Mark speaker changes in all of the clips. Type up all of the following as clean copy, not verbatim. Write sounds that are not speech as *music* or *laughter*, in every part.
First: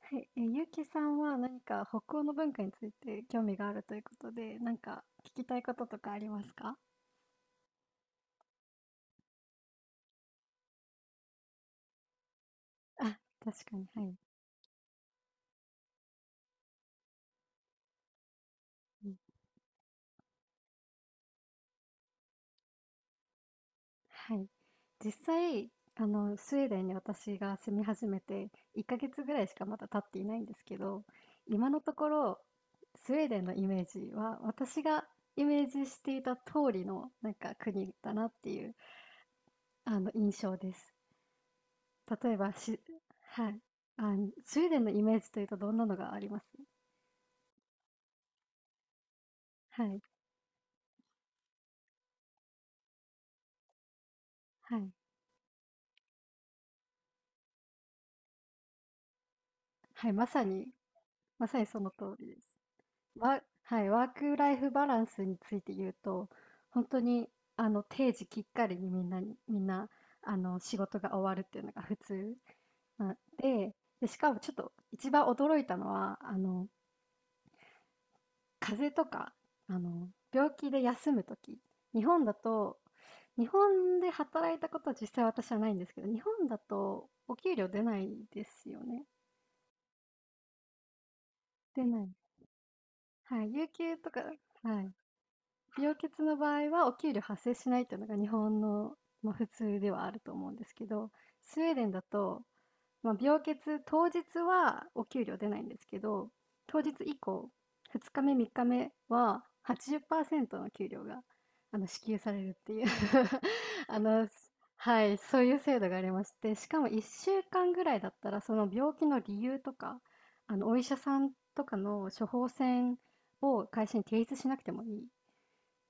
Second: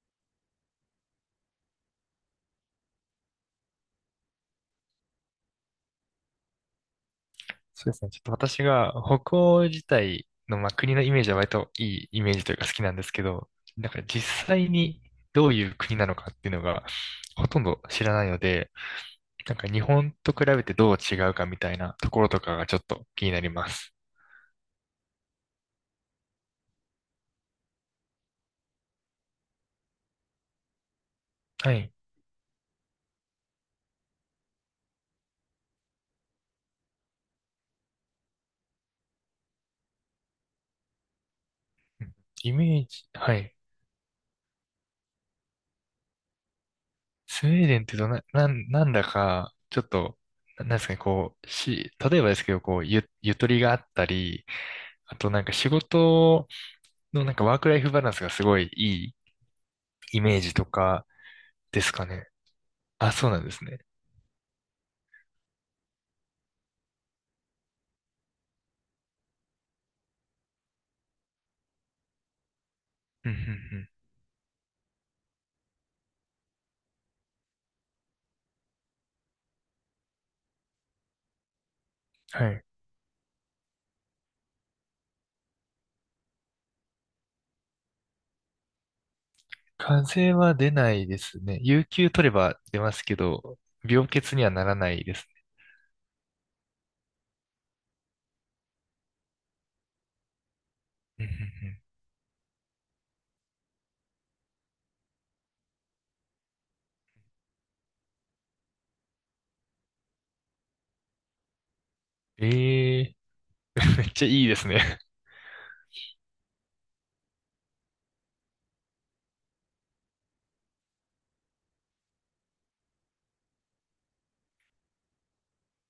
Speaker 1: はい、ゆうきさんは何か北欧の文化について興味があるということで、何か聞きたいこととかありますか？
Speaker 2: そうですね。ちょっと私が北欧自体の、まあ、国のイメージは割といいイメージというか好きなんです
Speaker 1: あ、
Speaker 2: けど、
Speaker 1: 確かに、
Speaker 2: だか
Speaker 1: は
Speaker 2: ら
Speaker 1: い。
Speaker 2: 実際にどういう国なのかっていうのがほとんど知らないので、
Speaker 1: うん、
Speaker 2: なんか日本と比べてどう違うかみたいなところとかがちょっと気になります。
Speaker 1: はい。実際、スウェーデンに私が住み始めて1ヶ月ぐらいしかまだ経っていないんですけど、今
Speaker 2: は
Speaker 1: のと
Speaker 2: い。
Speaker 1: ころ、スウェーデンのイメージは私がイメージしていた通りのなんか国だなっていう、印象です。
Speaker 2: うん。
Speaker 1: 例え
Speaker 2: イ
Speaker 1: ば
Speaker 2: メ
Speaker 1: し、
Speaker 2: ージ、は
Speaker 1: は
Speaker 2: い。
Speaker 1: い。あ、スウェーデンのイメージというとどんなのがあります？
Speaker 2: スウェーデンってどな、なん、なんだか、ちょ
Speaker 1: は
Speaker 2: っ
Speaker 1: い、
Speaker 2: と、なんですかね、こう、例えばですけど、こう、ゆとりがあったり、
Speaker 1: はい、
Speaker 2: あとなんか仕事のなんかワークライフバランスがすごいいい
Speaker 1: はい、
Speaker 2: イ
Speaker 1: ま
Speaker 2: メー
Speaker 1: さ
Speaker 2: ジと
Speaker 1: に、
Speaker 2: か
Speaker 1: まさにそ
Speaker 2: で
Speaker 1: の
Speaker 2: すか
Speaker 1: 通り
Speaker 2: ね。
Speaker 1: です。
Speaker 2: あ、そうな
Speaker 1: わ
Speaker 2: んですね。
Speaker 1: はい、ワークライフバランスについて言うと、本当に、定時きっかりにみんなにみんな、仕事が終わるっていうのが普通な
Speaker 2: うんう
Speaker 1: で、
Speaker 2: ん
Speaker 1: で、しかもちょっと一番驚いたのは、風邪とか、病気で休む時、日本だ
Speaker 2: うん。はい。
Speaker 1: と日本で働いたことは実際私はないんですけど、日本だとお給料出ないですよね？
Speaker 2: 風邪は出ないですね。
Speaker 1: 出
Speaker 2: 有
Speaker 1: ない。
Speaker 2: 給取れば出ますけ
Speaker 1: はい、
Speaker 2: ど、
Speaker 1: 有給
Speaker 2: 病
Speaker 1: とか
Speaker 2: 欠にはなら
Speaker 1: はい。
Speaker 2: ないです
Speaker 1: 病欠の場合はお給料発生しないというのが日本の、まあ、普通ではあると思うんですけど、
Speaker 2: ね。
Speaker 1: スウェー
Speaker 2: う
Speaker 1: デンだとまあ、病欠当日はお給料出ないんですけど、当日以降、2日目、3日目は80%の給料が支給され
Speaker 2: んうん
Speaker 1: る
Speaker 2: うん。
Speaker 1: っていう
Speaker 2: ええー、
Speaker 1: *laughs* あ
Speaker 2: めっちゃ
Speaker 1: の、
Speaker 2: いいですね。
Speaker 1: はい、そういう制度がありまして、しかも1週間ぐらいだったら、その病気の理由とか、お医者さんとかの処方箋を会社に提出しなくてもいい。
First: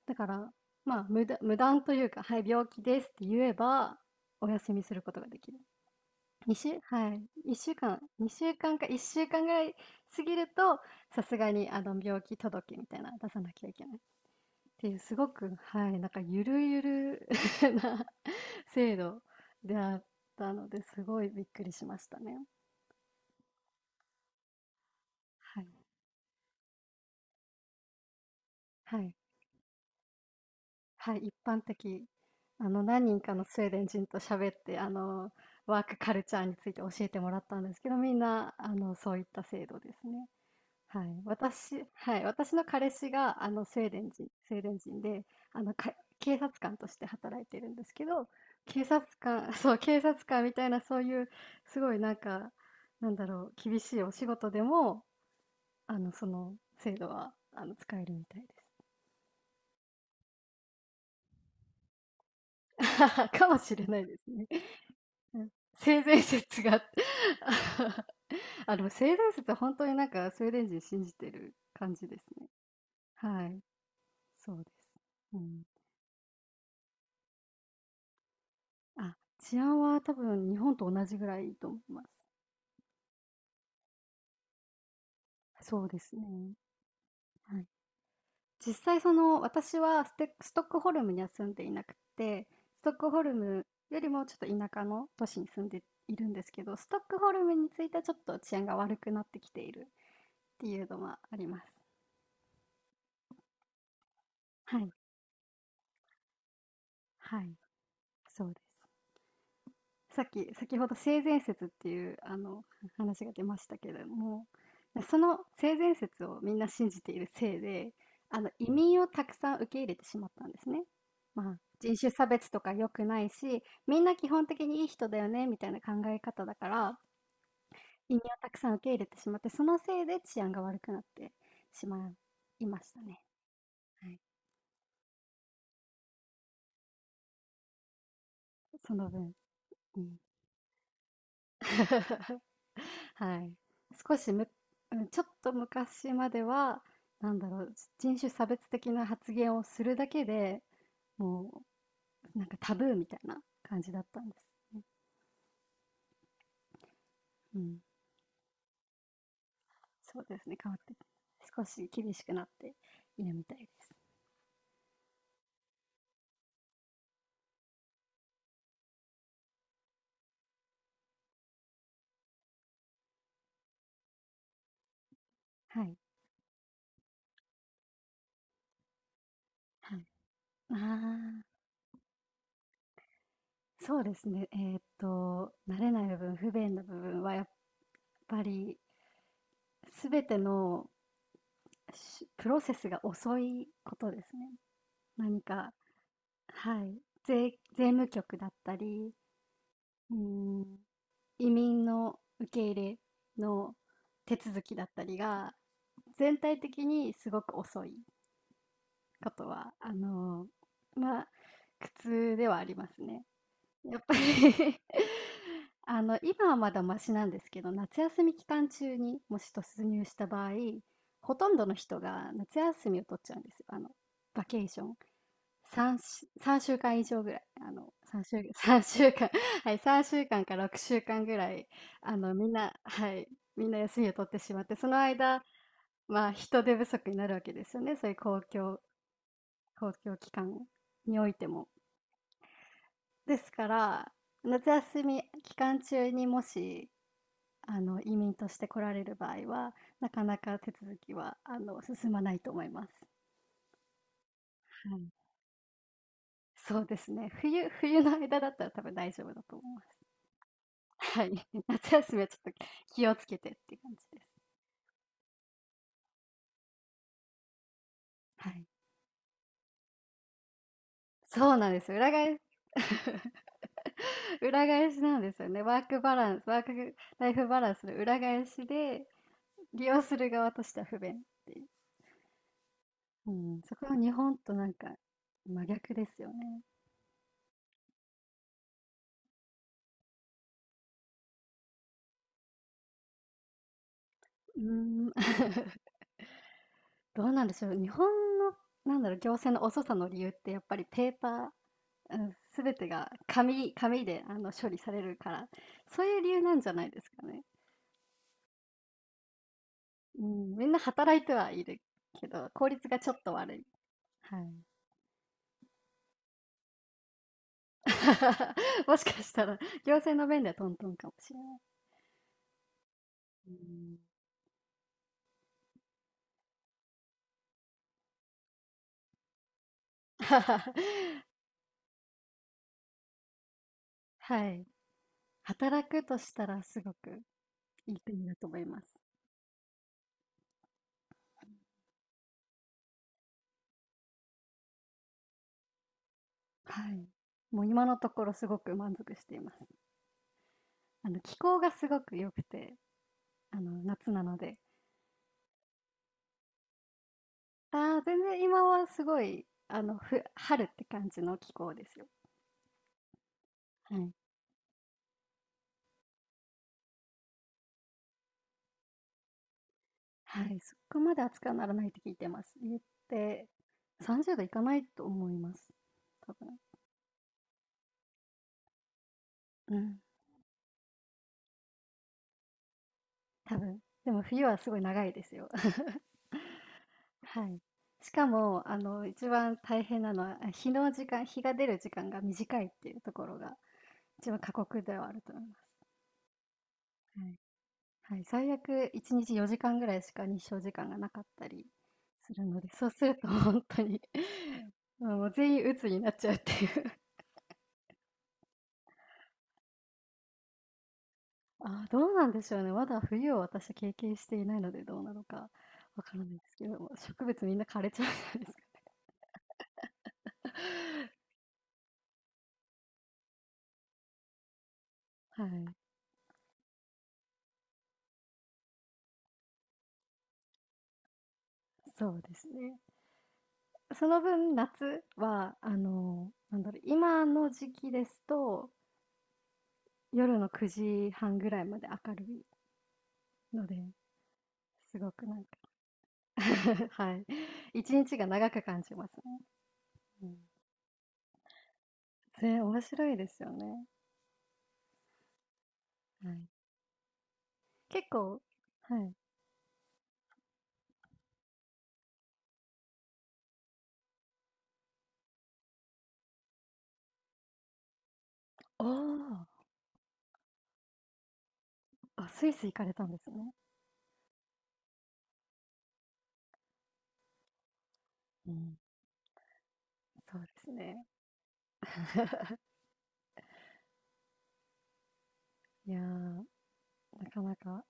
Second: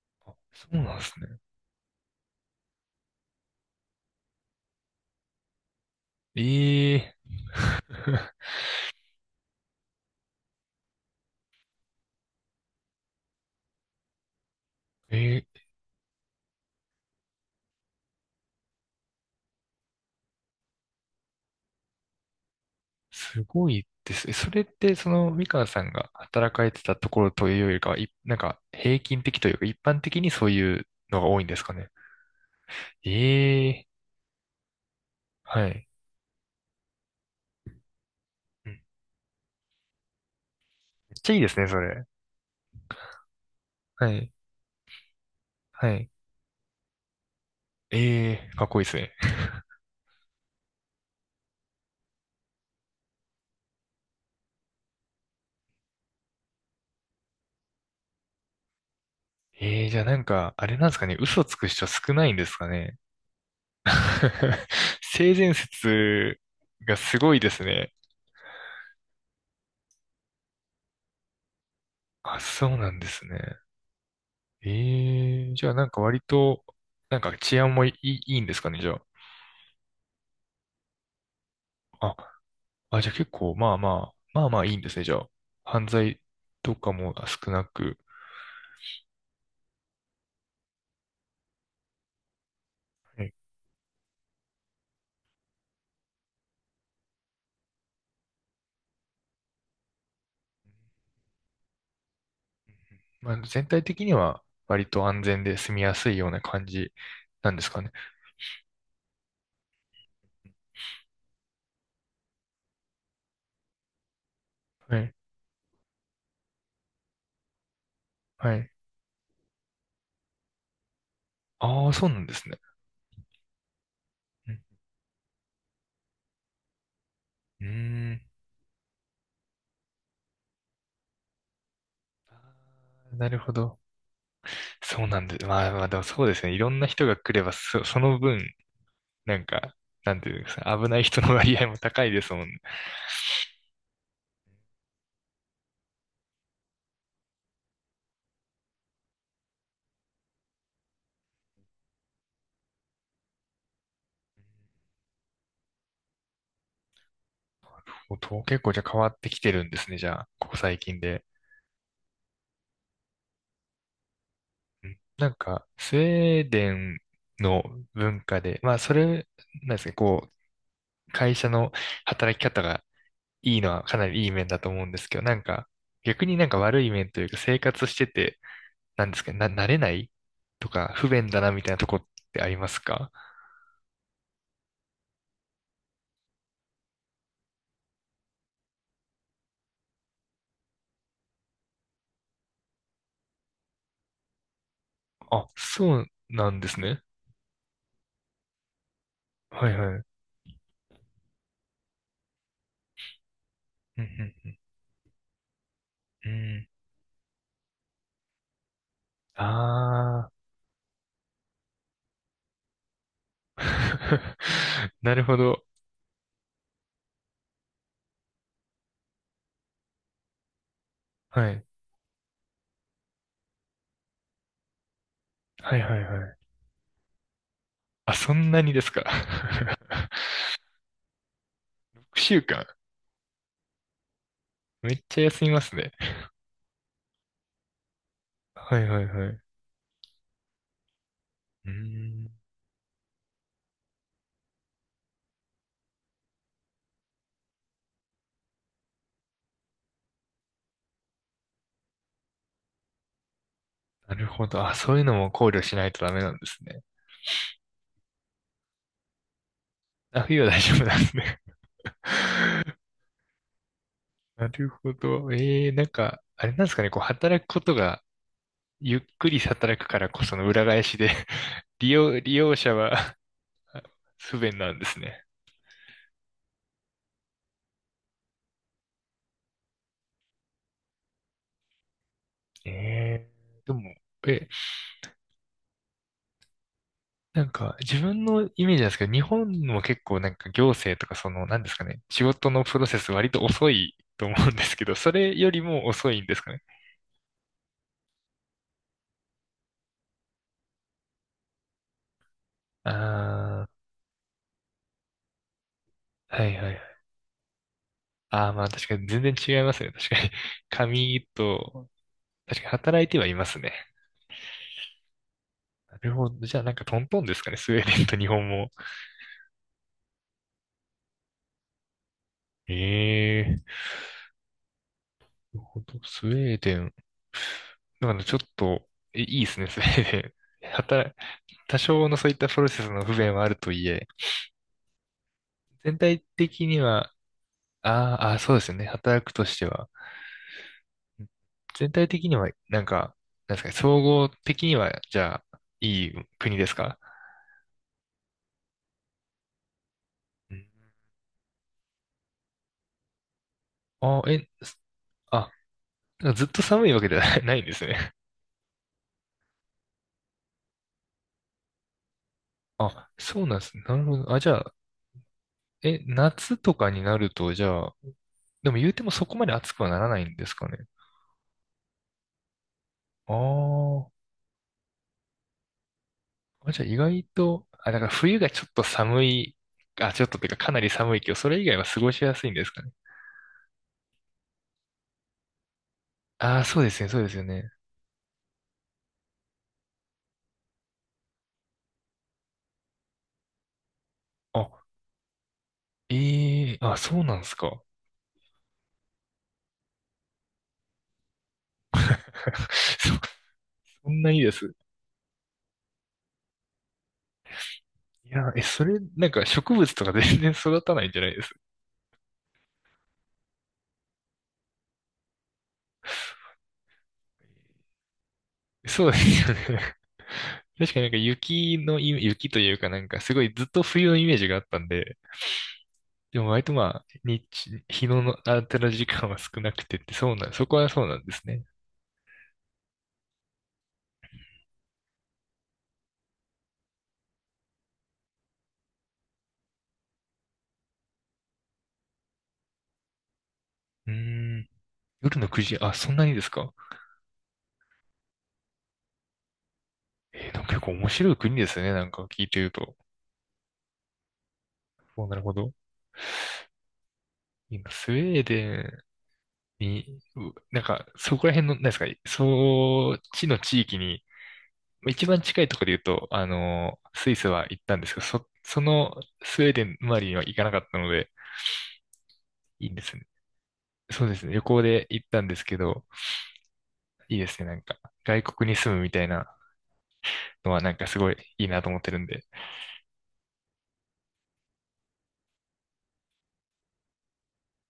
Speaker 1: だか
Speaker 2: *laughs*
Speaker 1: ら、
Speaker 2: そうな
Speaker 1: ま
Speaker 2: んで
Speaker 1: あ、
Speaker 2: すね。
Speaker 1: 無断というか、はい、病気ですって言えば、お休みすることができる。にしゅ
Speaker 2: え
Speaker 1: は
Speaker 2: え
Speaker 1: い、1週間、
Speaker 2: ー
Speaker 1: 2週間か1週間ぐらい過ぎると、さすがに病気届みたいなの出さなきゃいけないっていう、
Speaker 2: *laughs*
Speaker 1: すご
Speaker 2: え
Speaker 1: く、
Speaker 2: ー
Speaker 1: はい、なんかゆるゆる *laughs* な制度であったので、すごいびっくりしましたね。
Speaker 2: すごいですね。それって、その、み
Speaker 1: は
Speaker 2: かん
Speaker 1: い。
Speaker 2: さんが働かれてたところというよりかは、なんか、
Speaker 1: は
Speaker 2: 平
Speaker 1: い。
Speaker 2: 均的というか、一般的にそういう
Speaker 1: は
Speaker 2: の
Speaker 1: い、
Speaker 2: が
Speaker 1: 一
Speaker 2: 多いんで
Speaker 1: 般
Speaker 2: すかね。
Speaker 1: 的。何
Speaker 2: え
Speaker 1: 人かのスウェーデ
Speaker 2: え
Speaker 1: ン人
Speaker 2: ー、
Speaker 1: と喋って、
Speaker 2: は
Speaker 1: ワー
Speaker 2: い。
Speaker 1: クカルチャーについて教えてもらったんですけど、みんな、
Speaker 2: うん。
Speaker 1: そういった制度ですね。はい。
Speaker 2: めっちゃいいですね、そ
Speaker 1: 私
Speaker 2: れ。
Speaker 1: はい、私の彼氏が、スウェーデ
Speaker 2: は
Speaker 1: ン人
Speaker 2: い。
Speaker 1: スウェーデン人で、あの、
Speaker 2: は
Speaker 1: か
Speaker 2: い。
Speaker 1: *laughs* 警察官として働いてるんですけど、
Speaker 2: ええー、かっこい
Speaker 1: 警
Speaker 2: いです
Speaker 1: 察
Speaker 2: ね。
Speaker 1: 官 *laughs* そう、警察官みたいなそういうすごいなんか、なんだろう、厳しいお仕事でも、その制度は、使えるみたいです。
Speaker 2: ええー、じゃあなんか、あれなんですかね、嘘つく人少ないんですかね。
Speaker 1: *laughs* かもしれないですね。
Speaker 2: *laughs*
Speaker 1: *laughs*
Speaker 2: 性
Speaker 1: うん。
Speaker 2: 善
Speaker 1: 性善
Speaker 2: 説
Speaker 1: 説が
Speaker 2: がすごいですね。
Speaker 1: *laughs* あ、でも性善説は本当になんかスウェーデン人信じてる感じです
Speaker 2: あ、
Speaker 1: ね。
Speaker 2: そうなんですね。
Speaker 1: はい、そう
Speaker 2: え
Speaker 1: です。う
Speaker 2: えー、
Speaker 1: ん。
Speaker 2: じゃあなんか割と、なんか治安もいい、いいんですかね、じゃ
Speaker 1: あ、治安は多分日本と同じぐらいと思いま
Speaker 2: あ。
Speaker 1: す。
Speaker 2: あ、あ、じゃあ結構、まあまあ、まあまあいいんですね、じゃあ。
Speaker 1: そう
Speaker 2: 犯
Speaker 1: です
Speaker 2: 罪
Speaker 1: ね。
Speaker 2: とかも少
Speaker 1: は
Speaker 2: な
Speaker 1: い。
Speaker 2: く。
Speaker 1: 実際その私はストックホルムには住んでいなくて、ストックホ
Speaker 2: は
Speaker 1: ル
Speaker 2: い。
Speaker 1: ムよりもちょっと田舎の都市に住んでいるんですけど、ストックホルムについてはちょっと治安が悪くなってきているっていうのはあります。
Speaker 2: まあ、全体的には
Speaker 1: は
Speaker 2: 割
Speaker 1: い、
Speaker 2: と安全で住みやすいような感じ
Speaker 1: は
Speaker 2: な
Speaker 1: い、
Speaker 2: んですかね。
Speaker 1: そうです。さっき、先ほど性善説っていうあの話が出ましたけれども、
Speaker 2: はい。
Speaker 1: その性善説をみんな信じているせいで、
Speaker 2: は
Speaker 1: 移
Speaker 2: い。
Speaker 1: 民をたくさん受け入れてしまったんですね。まあ、
Speaker 2: ああ、
Speaker 1: 人
Speaker 2: そ
Speaker 1: 種
Speaker 2: うな
Speaker 1: 差
Speaker 2: んです
Speaker 1: 別
Speaker 2: ね。
Speaker 1: とか良くないし、みんな基本
Speaker 2: うん。
Speaker 1: 的にいい人だよねみたいな考え方だから、
Speaker 2: うー
Speaker 1: 移民を
Speaker 2: ん。
Speaker 1: たくさん受け入れてしまって、そのせいで治安が悪くなってしまいましたね。
Speaker 2: なるほど。
Speaker 1: はい、
Speaker 2: そうなんで、まあまあでもそうですね。いろんな人が来れば、その分、
Speaker 1: その分。
Speaker 2: なんか、
Speaker 1: う
Speaker 2: な
Speaker 1: ん
Speaker 2: んていうんですか、危ない人の割合も高いです
Speaker 1: *laughs*
Speaker 2: もんね。
Speaker 1: はい。少しむうん、ちょっと昔までは、なんだろう、人種差別的な発言をするだけで、もう、なんかタブーみたいな感じだったんです。うん。
Speaker 2: もうと結構じゃあ変わってきてるんですね、じ
Speaker 1: そ
Speaker 2: ゃ
Speaker 1: う
Speaker 2: あ、
Speaker 1: です
Speaker 2: こ
Speaker 1: ね、
Speaker 2: こ
Speaker 1: 変わ
Speaker 2: 最
Speaker 1: って、
Speaker 2: 近で。
Speaker 1: 少し厳しくなっているみたいです。
Speaker 2: うん。なんか、スウェーデンの文化で、まあそれ、なんですか、こう、会社の働き方がいいのはかなりいい面だと思うんですけど、なんか、
Speaker 1: はい。
Speaker 2: 逆になんか悪い面というか、生活してて、なんですけど、な、慣れな
Speaker 1: はい。
Speaker 2: いとか、不便だ
Speaker 1: あ
Speaker 2: なみたいなとこってありますか？
Speaker 1: あ、そうですね。慣れない部分、不便な部分はやっぱり、すべてのプロセスが遅いことですね。何
Speaker 2: あ、
Speaker 1: か
Speaker 2: そうなんです
Speaker 1: はい。
Speaker 2: ね。
Speaker 1: 税、税務局だったり、
Speaker 2: はいはい。
Speaker 1: うん、移民の受け入れの
Speaker 2: うん
Speaker 1: 手
Speaker 2: うん
Speaker 1: 続きだったりが、
Speaker 2: うん。う
Speaker 1: 全体
Speaker 2: ん。
Speaker 1: 的にすごく遅いことは、
Speaker 2: ああ
Speaker 1: まあ、苦痛ではありますね。
Speaker 2: ー。
Speaker 1: やっぱり *laughs*
Speaker 2: *laughs* なるほど。
Speaker 1: 今はまだマシなんですけど、夏休み期間中にもし突入した場合、ほと
Speaker 2: は
Speaker 1: んど
Speaker 2: い。
Speaker 1: の人が夏休みを取っちゃうんですよ。バケーション。
Speaker 2: はい
Speaker 1: 3
Speaker 2: はいはい。
Speaker 1: し、三週間以上ぐらい、
Speaker 2: あ、
Speaker 1: 3
Speaker 2: そ
Speaker 1: 週、
Speaker 2: ん
Speaker 1: *laughs*
Speaker 2: なにで
Speaker 1: 三
Speaker 2: すか。
Speaker 1: 週間、*laughs* はい、
Speaker 2: *laughs*
Speaker 1: 3週間か6週間ぐらい、
Speaker 2: 6週
Speaker 1: みん
Speaker 2: 間。
Speaker 1: な、はい、みんな休みを取ってしまって、そ
Speaker 2: め
Speaker 1: の
Speaker 2: っちゃ
Speaker 1: 間、
Speaker 2: 休みますね。
Speaker 1: まあ、人手不足になるわけですよね、そういう
Speaker 2: はいはいはい。う
Speaker 1: 公共機関においても。
Speaker 2: ーん。
Speaker 1: ですから、夏休み期間中にもし、移民として来られる場合は、なかなか手続きは、進まないと思います。
Speaker 2: なるほど。あ、
Speaker 1: は
Speaker 2: そういう
Speaker 1: い、
Speaker 2: のも考慮しないとダメなんです
Speaker 1: そ
Speaker 2: ね。
Speaker 1: うですね、冬の間だったら多分大丈夫だと思います。
Speaker 2: あ、冬は大丈夫なんです
Speaker 1: は
Speaker 2: ね。
Speaker 1: い。*laughs* 夏休みはちょっと
Speaker 2: *laughs*
Speaker 1: 気をつけてっていう感じです。
Speaker 2: なるほど。ええ、なんか、あれなんですかね、こう、働くことが、
Speaker 1: はい。
Speaker 2: ゆっくり働くからこその裏返しで *laughs*
Speaker 1: そうなんで
Speaker 2: 利
Speaker 1: すよ。裏
Speaker 2: 用、利
Speaker 1: 返し
Speaker 2: 用者
Speaker 1: *laughs*
Speaker 2: は *laughs* 不便
Speaker 1: 裏
Speaker 2: なんで
Speaker 1: 返
Speaker 2: す
Speaker 1: しなん
Speaker 2: ね。
Speaker 1: ですよね。ワークライフバランスの裏返しで、利用する側としては不便っていう。
Speaker 2: ええ。
Speaker 1: うん、
Speaker 2: で
Speaker 1: そ
Speaker 2: も、
Speaker 1: こは日本
Speaker 2: え、
Speaker 1: となんか真逆ですよね。
Speaker 2: なんか、自分のイメージなんですけど、日本も結構なんか行政とかその、なんですかね、仕事のプロセス割と遅いと思うん
Speaker 1: う
Speaker 2: ですけど、
Speaker 1: ー
Speaker 2: そ
Speaker 1: ん。
Speaker 2: れより
Speaker 1: *laughs*
Speaker 2: も遅いんですかね。
Speaker 1: どうなんでしょう。日本の、なんだろう、行政の遅さの理由ってやっぱりペーパー、うん、全てが
Speaker 2: あ
Speaker 1: 紙で処理されるから、そういう理
Speaker 2: あ、
Speaker 1: 由
Speaker 2: は
Speaker 1: な
Speaker 2: い
Speaker 1: ん
Speaker 2: はい
Speaker 1: じ
Speaker 2: は
Speaker 1: ゃ
Speaker 2: い。
Speaker 1: ないですかね。
Speaker 2: ああ、まあ確かに全然違いますね。確か
Speaker 1: う
Speaker 2: に。
Speaker 1: ん、みんな働い
Speaker 2: 紙
Speaker 1: てはいる
Speaker 2: と、
Speaker 1: けど、
Speaker 2: 確か
Speaker 1: 効
Speaker 2: に
Speaker 1: 率が
Speaker 2: 働い
Speaker 1: ちょっ
Speaker 2: ては
Speaker 1: と
Speaker 2: いま
Speaker 1: 悪
Speaker 2: す
Speaker 1: い。
Speaker 2: ね。
Speaker 1: はい。
Speaker 2: なるほど。じゃあなんかトントンですかね、スウェーデンと日本も。*laughs*
Speaker 1: *laughs* もしかしたら、行政の面ではトントンかもしれない。
Speaker 2: え
Speaker 1: う
Speaker 2: えー。
Speaker 1: ん
Speaker 2: なるほど。スウェーデン。だからちょっと、いいですね、スウェーデン。
Speaker 1: *laughs*。
Speaker 2: 多少のそういったプロセスの不便はあるとはいえ、
Speaker 1: はい。働
Speaker 2: 全
Speaker 1: くと
Speaker 2: 体
Speaker 1: したら
Speaker 2: 的に
Speaker 1: すご
Speaker 2: は、
Speaker 1: くいい
Speaker 2: あ
Speaker 1: 国
Speaker 2: ーあ
Speaker 1: だ
Speaker 2: ー、
Speaker 1: と
Speaker 2: そ
Speaker 1: 思
Speaker 2: うで
Speaker 1: い
Speaker 2: すよ
Speaker 1: ま
Speaker 2: ね、
Speaker 1: す。
Speaker 2: 働くとしては。全体的には、なんか、なんですかね、総合的には、じゃあ、いい国です
Speaker 1: は
Speaker 2: か？
Speaker 1: い。もう今のところすごく満足しています。
Speaker 2: うん。
Speaker 1: 気候がすごく良くて、夏
Speaker 2: あ、
Speaker 1: なので。
Speaker 2: あ、ずっと寒いわけではない *laughs* ないんです
Speaker 1: ああ、
Speaker 2: ね。
Speaker 1: 全然今はすごい、春って感じの気候ですよ。
Speaker 2: あ、そうなんですね。
Speaker 1: は
Speaker 2: なる
Speaker 1: い。
Speaker 2: ほど。あ、じゃあ、夏とかになると、じゃあ、でも言うてもそこまで暑くはならないん
Speaker 1: は
Speaker 2: です
Speaker 1: い、
Speaker 2: か
Speaker 1: そ
Speaker 2: ね。
Speaker 1: こまで暑くはならないって聞いてます。言っ
Speaker 2: あ
Speaker 1: て、
Speaker 2: ー。
Speaker 1: 30度いかないと思います。多分。
Speaker 2: あ、じゃあ意外と、あ、だから冬がちょっと寒い、
Speaker 1: うん、
Speaker 2: あ、ちょっとっていうかかなり寒いけど、それ以外は過ごしやすいんですかね。
Speaker 1: 多分。でも冬はすごい長いですよ。*laughs*
Speaker 2: ああ、そうですね、そうですよ
Speaker 1: はい。
Speaker 2: ね。
Speaker 1: しかも、一番大変なのは、日が出る時間が短いっていうところが、一番過酷
Speaker 2: あ、
Speaker 1: ではあると思います。
Speaker 2: ええ、あ、そ
Speaker 1: は
Speaker 2: う
Speaker 1: い。
Speaker 2: なんですか。
Speaker 1: はい、最悪1日4時間ぐらいしか日照時間がなかったりするので、そう
Speaker 2: *laughs*
Speaker 1: す
Speaker 2: そ、
Speaker 1: ると本当に、
Speaker 2: そんないいです。
Speaker 1: *laughs* もう全員鬱になっちゃうっていう。
Speaker 2: いや、それ、なんか植物とか全然育たないんじゃないです。
Speaker 1: ああ、どうなんでしょうね。まだ冬を私経験していないので、どうなのかわからないですけども、植物みんな枯れちゃうんじゃないですかね。
Speaker 2: そうですよね。*laughs* 確かになんか雪の雪というかなんかすごいずっと冬のイメージがあったんで、
Speaker 1: はい、
Speaker 2: でも割とまあ、日の当たる時間は少なくてって、そうな、そこはそうなんですね。
Speaker 1: そうですね。その分、夏は、なんだろう、今の時期ですと、夜の9時半ぐらいまで明るいので、
Speaker 2: うーん。
Speaker 1: すごくな
Speaker 2: 夜
Speaker 1: んか
Speaker 2: の9時、あ、そんなにですか？
Speaker 1: *laughs*、はい、1日が長く感じますね。うん。
Speaker 2: なんか結構面白い国ですね。なんか聞い
Speaker 1: ね、
Speaker 2: てる
Speaker 1: 面
Speaker 2: と。
Speaker 1: 白いですよね。
Speaker 2: お、なるほど。
Speaker 1: はい。
Speaker 2: 今、
Speaker 1: 結
Speaker 2: スウェ
Speaker 1: 構
Speaker 2: ーデ
Speaker 1: は
Speaker 2: ン
Speaker 1: い。
Speaker 2: に、なんか、そこら辺の、なんですか、そっちの地域に、まあ一番近いところで言うと、あの、スイスは行ったんですけど、その
Speaker 1: あ
Speaker 2: スウェーデン周りには行かなかったので、
Speaker 1: あ、スイス行か
Speaker 2: いい
Speaker 1: れ
Speaker 2: んで
Speaker 1: たん
Speaker 2: す
Speaker 1: で
Speaker 2: ね。
Speaker 1: すね。
Speaker 2: そうですね。旅行で行ったんですけど、いいですね。なんか、外
Speaker 1: う
Speaker 2: 国に
Speaker 1: ん。
Speaker 2: 住むみたいな
Speaker 1: そうです
Speaker 2: のはなん
Speaker 1: ね。
Speaker 2: かすごいいいなと思ってるんで、
Speaker 1: *laughs* いやー、なかなか